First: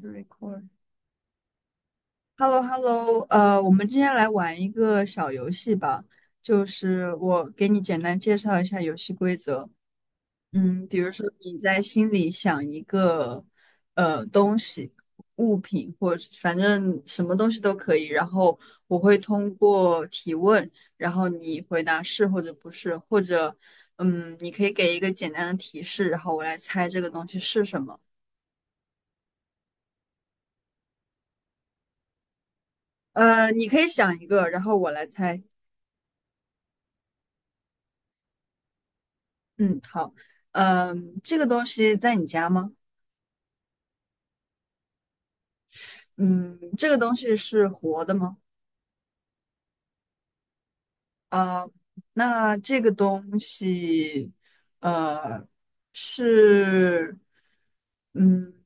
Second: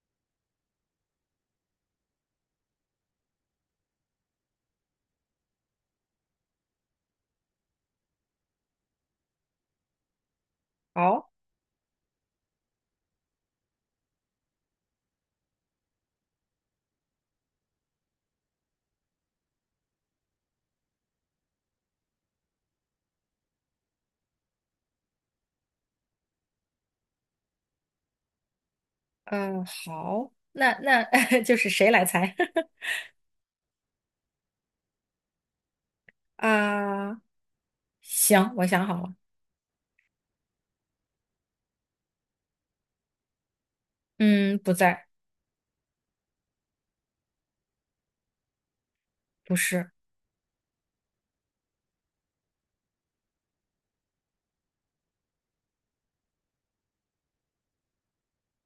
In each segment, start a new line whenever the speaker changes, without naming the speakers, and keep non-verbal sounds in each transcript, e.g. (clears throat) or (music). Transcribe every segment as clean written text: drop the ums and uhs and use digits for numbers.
r e r d h e l l o h e l l o 我们今天来玩一个小游戏吧，就是我给你简单介绍一下游戏规则。比如说
好，
你在心里想一个东西、物品，或者反正什么东西都可以，然后我会通过提问，然后你回答是或者不是，或者你可以给一个简单的提示，然后我来猜这个东西是什么。
好，那 (laughs) 就是谁来猜
你可以想一个，然后我来猜。
(laughs) 啊？行，我想好了，
嗯。这个东西在你家吗？
嗯，不在，
嗯，这个东西是活的吗？
不是，
啊，那这个东西，呃，是，嗯，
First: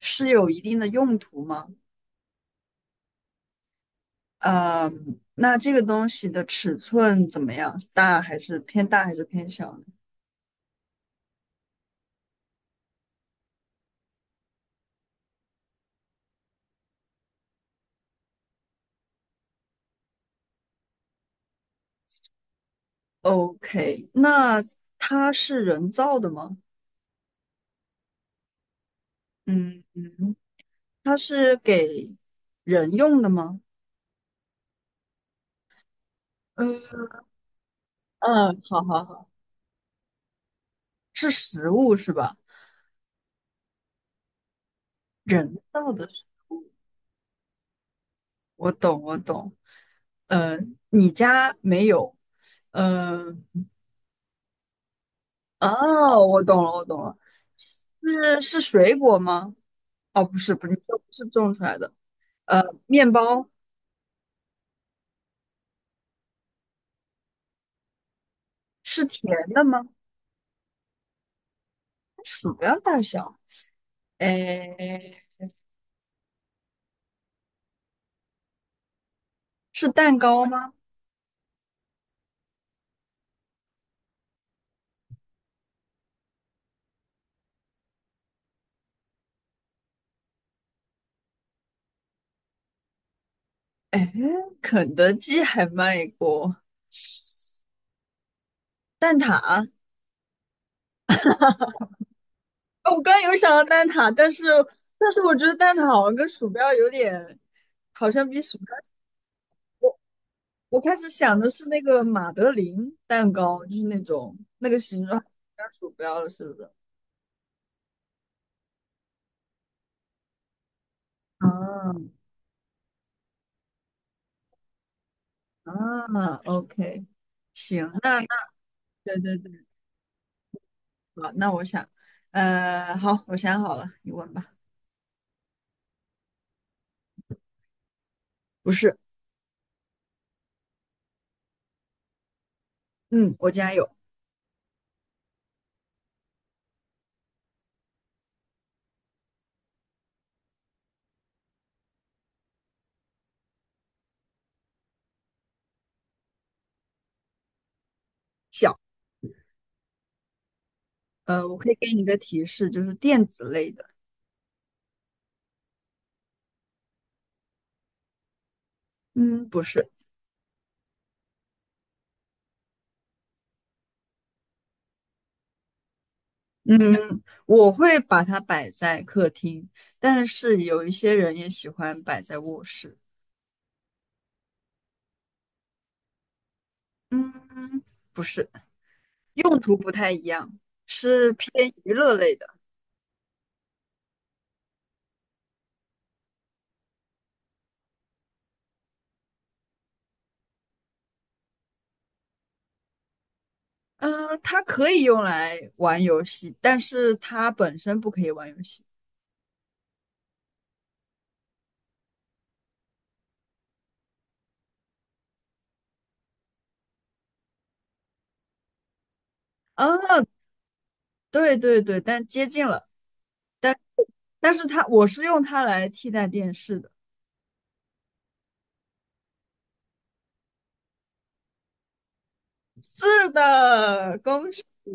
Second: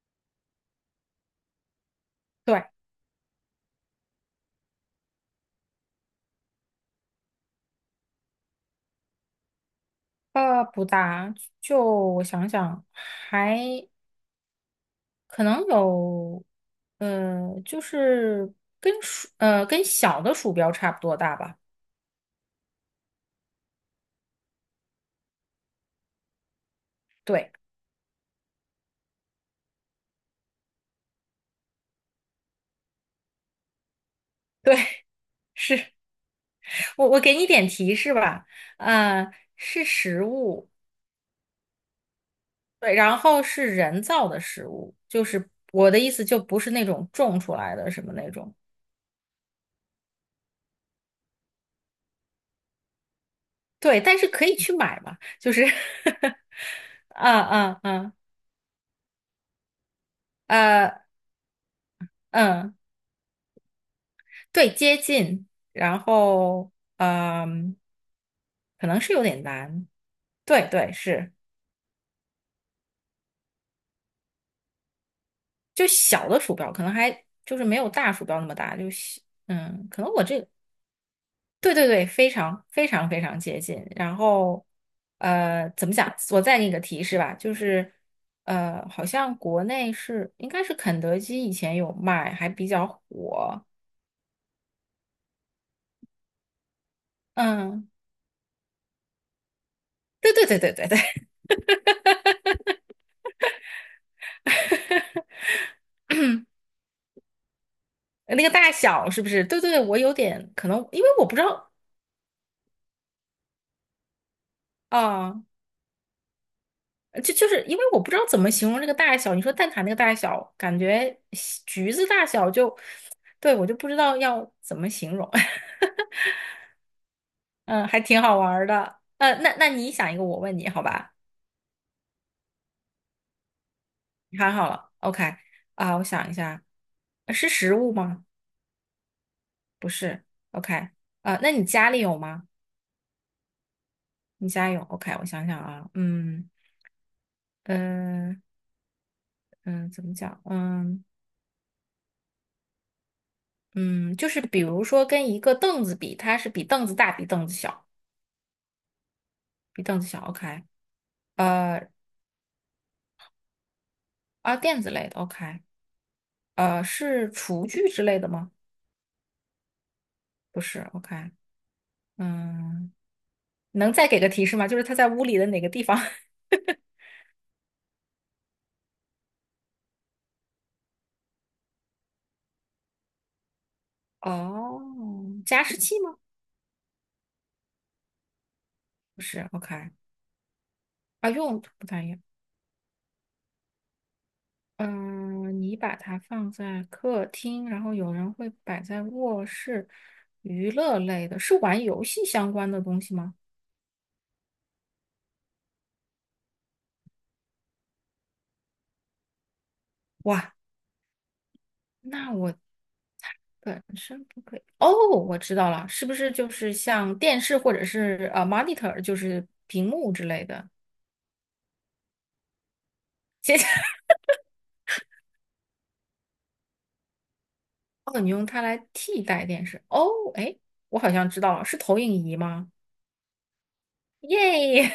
是有一定的用途吗？
对，
呃，那这个东西的尺寸怎么样？大还是偏大还是偏小呢
不大，就我想想，还可能有，就是跟小的鼠标差不多大吧？
？OK，那它是人造的吗？
对，
嗯嗯，它是给人用的吗？
对，(laughs) 是。
嗯，
我给你点提示吧。
嗯，好好
啊、
好。
是实物。
是食物是吧？
对，然后是人造的食物，就是
人
我
造
的
的
意
食
思，就不
物，
是那种种出来的什么那种。
我懂，我懂。呃，你家没有？呃，
对，但是可以去买嘛，就是
哦，
(laughs)
我懂了，我懂了。
啊啊啊
是水果吗？哦，不
(laughs)
是，不是，你说不
呃
是种出来的。呃，
嗯，
面包
对，接近，然后嗯，可能
是
是有
甜
点
的吗？
难。对对，是，
鼠标大小，哎，
就小的鼠标，可能还就是没有大鼠标那么大，就小，
是
可能
蛋
我这
糕
个。
吗？
对对对，非常非常非常接近。然后，怎么讲？我再给你个提示吧，就是，好像国内是应该是肯德基以前有卖，还比较火。
哎，肯德基还卖过
嗯，
蛋挞。
对对对对对对，
哦我刚刚有想到蛋挞，但是我觉得蛋挞好像跟鼠标有点，好
(laughs)
像比
那个
鼠
大
标。
小是不是？对对对，我有点可能，
我开
因
始
为我不
想
知
的是
道
那个马德琳蛋糕，就是那种那个形状
啊，
像鼠标了，是不是？
就是因为我不知道怎么形容这个大小。你说蛋挞那个大小，感觉
啊
橘子大小就，对，我就不知道要怎么形容。
啊，OK，行，
嗯，还
那
挺
那
好玩儿的。
对对
那
对，
那你想一个，我问你，好吧？
好，那我想，好，我想好了，你问
你
吧。
看好了，OK。 啊，我想一下，是食物吗？
不是，
不是，OK。 啊，那你家里有吗？
嗯，我竟然有，
你家有，OK，我想想啊，嗯嗯，怎么讲？嗯嗯，就是比如说跟一个凳子比，它是比凳子大，比凳子小，比凳子小，OK。
我可以
呃
给你一个提示，就是电子类的，
啊，垫子类的，OK。是厨具之类的吗？
嗯，不是。
不是，OK，嗯。能再给个提示吗？就是它在屋里的哪个地方？(laughs)
嗯，我会把它摆在客厅，但是有一些人也喜欢摆在卧室。
哦，加湿器吗？
嗯，不是，
不是
用途不
，OK。
太一样，
啊，
是
用途
偏
不
娱
太一
乐
样。
类的。
嗯、你把它放在客厅，然后有人会摆在卧室。娱乐类的，是玩游戏相关的东西吗？
嗯、它可以用来玩游戏，但是它本身不可以玩游戏。
哇，那我本身不可以。哦，我知道了，是不是就是像电视或者是monitor，就是屏
啊，
幕之类的？
对对对，但接近了。但是它，我是用它来替代电视的。
哦，你用它来替代电视。哦，哎，我好像知道了，是投影仪吗？
是的，
耶！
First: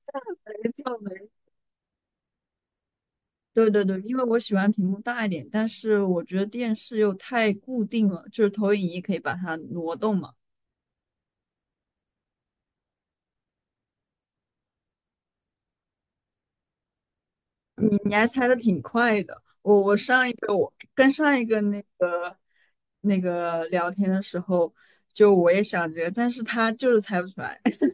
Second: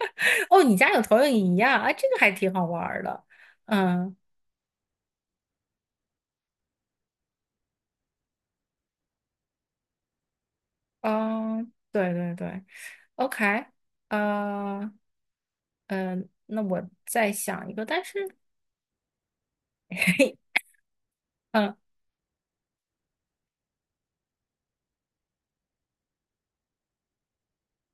(laughs) 哦，你家有投影仪呀？啊，这个还挺好玩儿的。
对对对，因
嗯，
为我喜欢屏幕大一点，但是我觉得电视又太固定了，就是投影仪可以把它挪动嘛。
嗯，对对对，OK。呃，那我再想一个，
你
但
你还
是
猜的挺快的，
(laughs)
跟上一个那
嗯
个那个聊天的时候，就我也想这个，但是他就是猜不出来。(laughs)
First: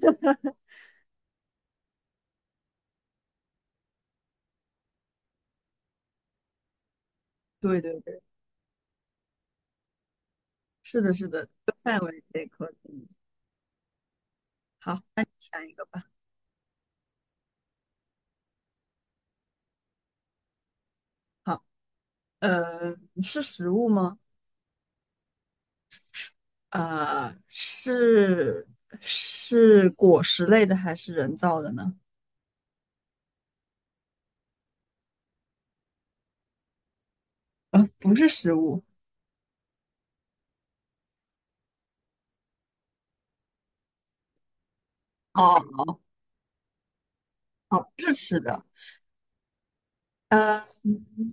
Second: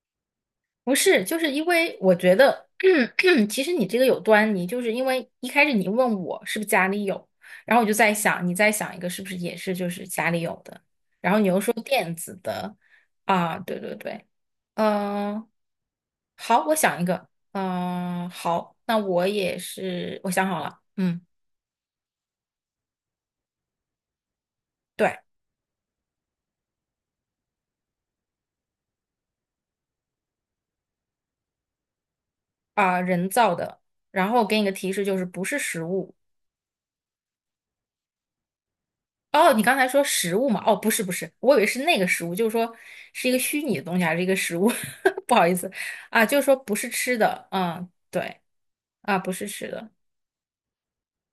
不是，就是因为我觉得，(clears throat) 其实你这个有端倪，就是因为一开始你问我是不是家里有，然
对
后我就
对
在
对，
想，你在想一个是不是也是就是家里有的，
是的，是
然后
的，
你又
这
说
个范
电
围
子
得可
的，
以。
啊，对对对，
好，那你
嗯、呃
想一个吧。
好，我想一个。嗯、好，那我也是，我想好了，嗯。
好，呃，是食物吗？
对，
呃，是是果实类的还是人造的呢？
啊、人造的，然后我给你个提示，就是不是食物。
不是食物。
哦，你刚才说食物嘛？哦，不是不是，我以为是那个食物，就是说是一个虚拟的东西还是一个食物？(laughs) 不好意
哦
思啊，就是说不是吃的，
哦，
嗯，
不是吃
对
的，
啊，不是吃的。
呃，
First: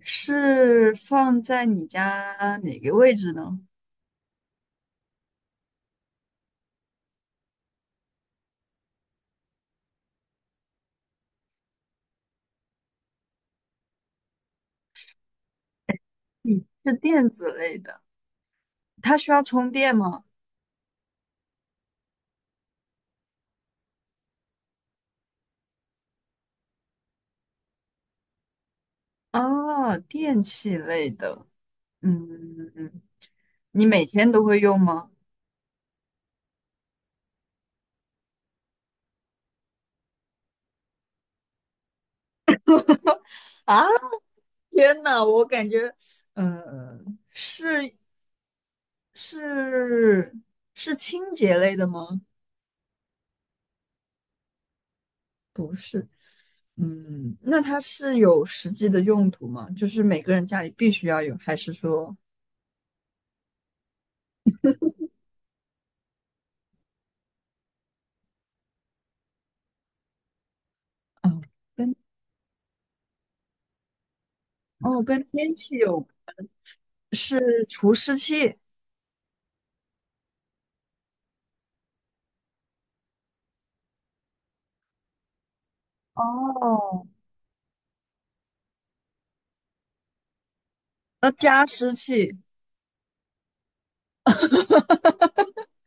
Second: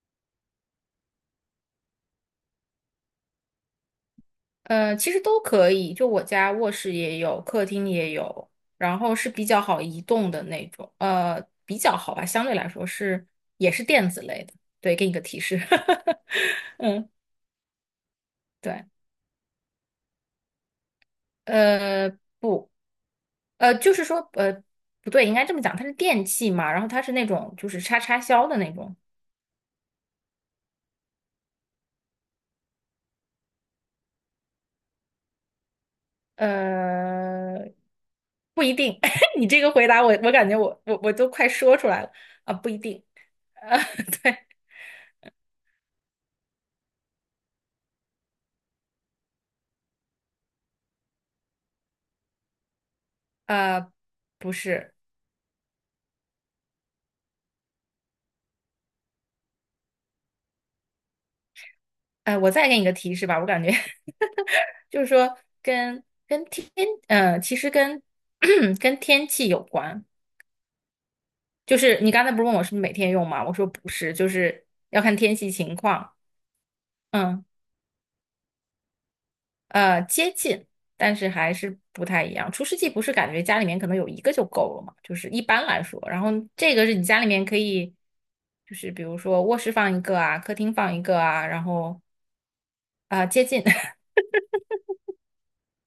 是放在你家哪个位置呢？
其实都可以，就我家卧室也有，客厅也有，然后是比较好移动的那种，比较好吧，相对来说是也是电子类的。对，给你个提示。
嗯，
(laughs)
是
嗯，
电子类的，
对，
它需要充电吗？
呃，不。就是说，不对，应该这么讲，它是电器嘛，然后它是那种就是插插销的那种。
哦，电器类的，嗯，嗯，嗯你每天都会用吗？
呃，不一定。(laughs) 你这个回答我，我感觉我都快说出来了。啊，不一定。呃，
啊，
(laughs) 对。
天呐，我感觉，呃，是是是清洁类的吗？
呃，不是。
嗯，那它是有实际的用途吗？就是每个人家里必须要有，还是说，
我再给你个提示吧，我感觉 (laughs) 就是说跟跟天，呃，其实跟 (clears throat) 跟天气有关。
嗯？
就是你刚才不是问我是不是每天用吗？我说不是，就是
哦，
要看
跟
天
天
气情
气有，
况，嗯。
是除湿器。
接近，但是还是不太一样。除湿机不是感觉家里面可能有一个就够了嘛，就是一般来说。然后这个是你
哦，
家里面可以，就是比如说卧室放一个啊，客厅放一个
那
啊。然
加湿
后
器、
啊、接近。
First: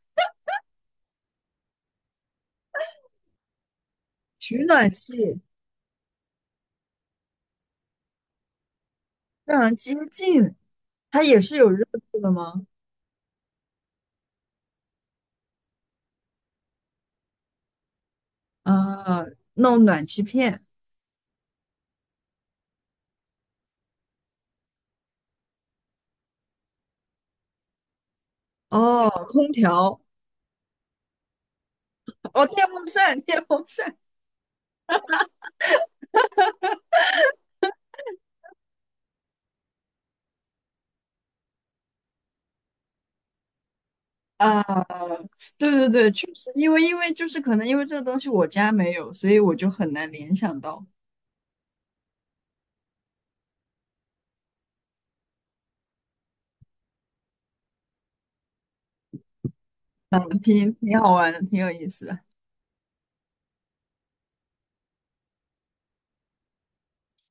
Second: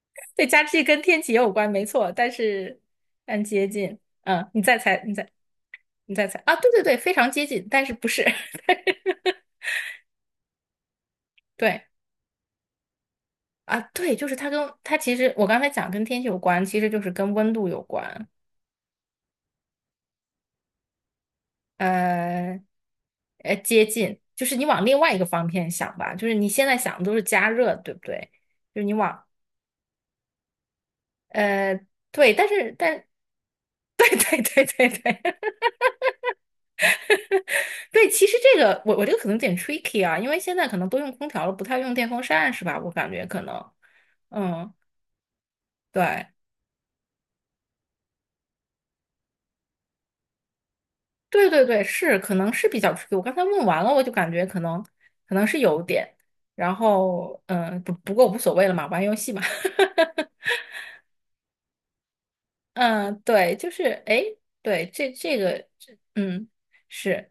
(laughs) 对，湿器跟天气也有关，没错，但接近。嗯，
取
你再
暖
猜，你再
器，
你再猜啊，对对对，非常接近，但是不是。(laughs)
让人接近。它也是有热
对
度的吗？
啊，对，就是它其实我刚才讲跟天气有关，其实就是跟温度有关。
啊，弄暖气片，
呃，接近，就是你往另外一个方面想吧，就是你现在想的都是加热，对不对？就是你
哦，
往
空调，
呃对，
哦，
但
电
是
风
但
扇，电风扇。
(laughs) 对对对对对 (laughs) 对，其实这个我这个可能有点 tricky 啊，因为现在可能都用空调了，不太用电风扇是吧？我感觉可能。
啊，
嗯，
对对对，
对
确实，因为就是可能因为这个东西我家没有，所以我就很难联想到。
对对对，是可能是比较 tricky。我刚才问完了，我就感觉可能是有点，然后不过无所谓了嘛，玩游戏嘛。(laughs)
嗯，挺好玩的，挺有意思的。
嗯，对，就是哎，诶对，这个，是，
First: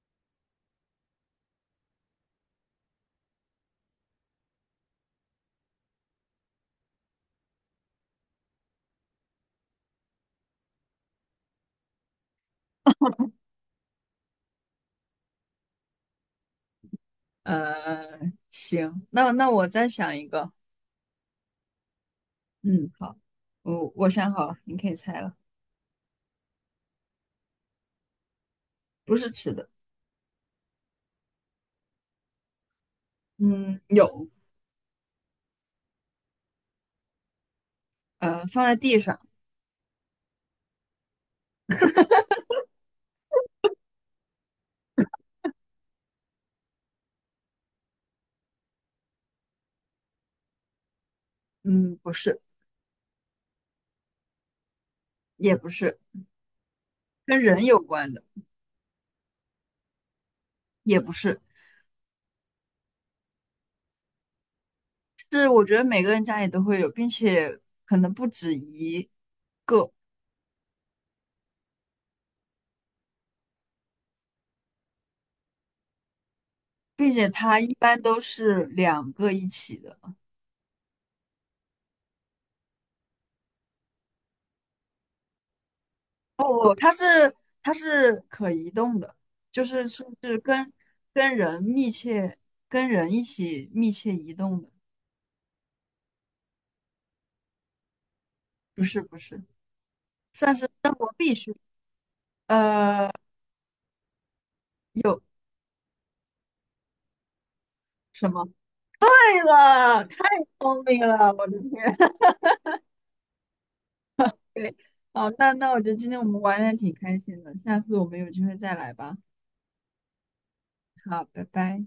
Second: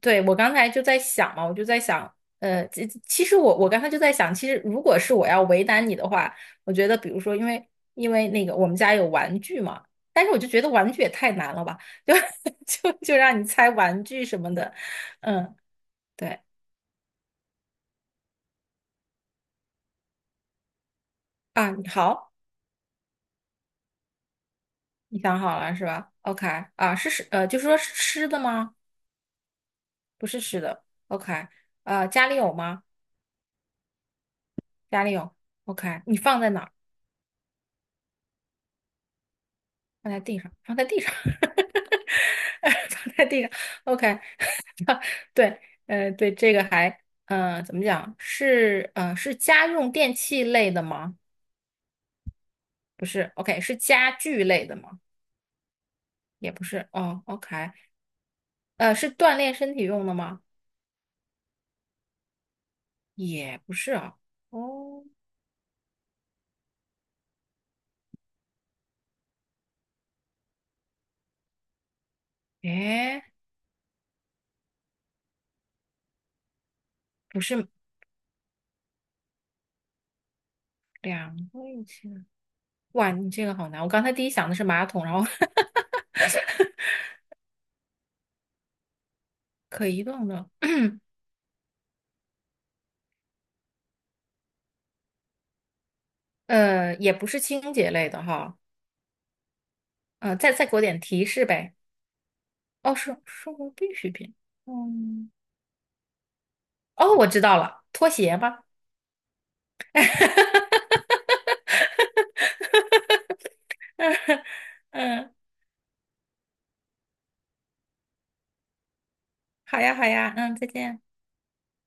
对，我刚才就在想嘛，我就在想，其实我刚才就在想，其实如果是我要为难你的话，我觉得比如说，因为那个我们家有玩具嘛，但是我就觉得玩具也太难了吧，就 (laughs) 就让你猜玩具什么的，嗯，对。
呃，行，那我再想一个。
啊，你好，
嗯，好，我想好了，你可以
你
猜了，
想好了是吧？OK。 啊，就是说是吃的吗？
不是吃的，
不是吃的，OK。 啊，家里有吗？
嗯，有，
家里有，OK，你放在哪儿？
放在地上，
放在地上，放在地上，(laughs) 放在地上，OK，对。对，这个还，呃，怎么讲？是家用电器类的吗？
嗯，不是，
不是，OK，是家具类的吗？
也不是，
也不是。哦
跟人
，OK。
有关的，
是锻炼身体用的吗？
也不是，
也不是啊。哦，
是我觉得每个人家里都会有，并且可能不止一，
诶，
并且
不
它
是。
一般都是两个一起的，
两个一起的。哇，你这个好难，我刚才第一想的是马桶，然后
哦，它是可移动的，就
(laughs)
是
可移
是
动
是
的。
跟
(clears throat)
人密切跟人一起密切移动的，
也不是清洁类的哈。
不是不是，
再
算
再
是
给我
生
点
活
提
必
示
须，
呗。哦，
呃。
生活必需品。
有。
嗯。哦，我知道了，拖
什
鞋
么？
吧。
对，好，
嗯，
那我觉得今天我们玩的挺开心的，下次我们有机会再来吧。
好呀，好呀，嗯，再见。
好，拜拜。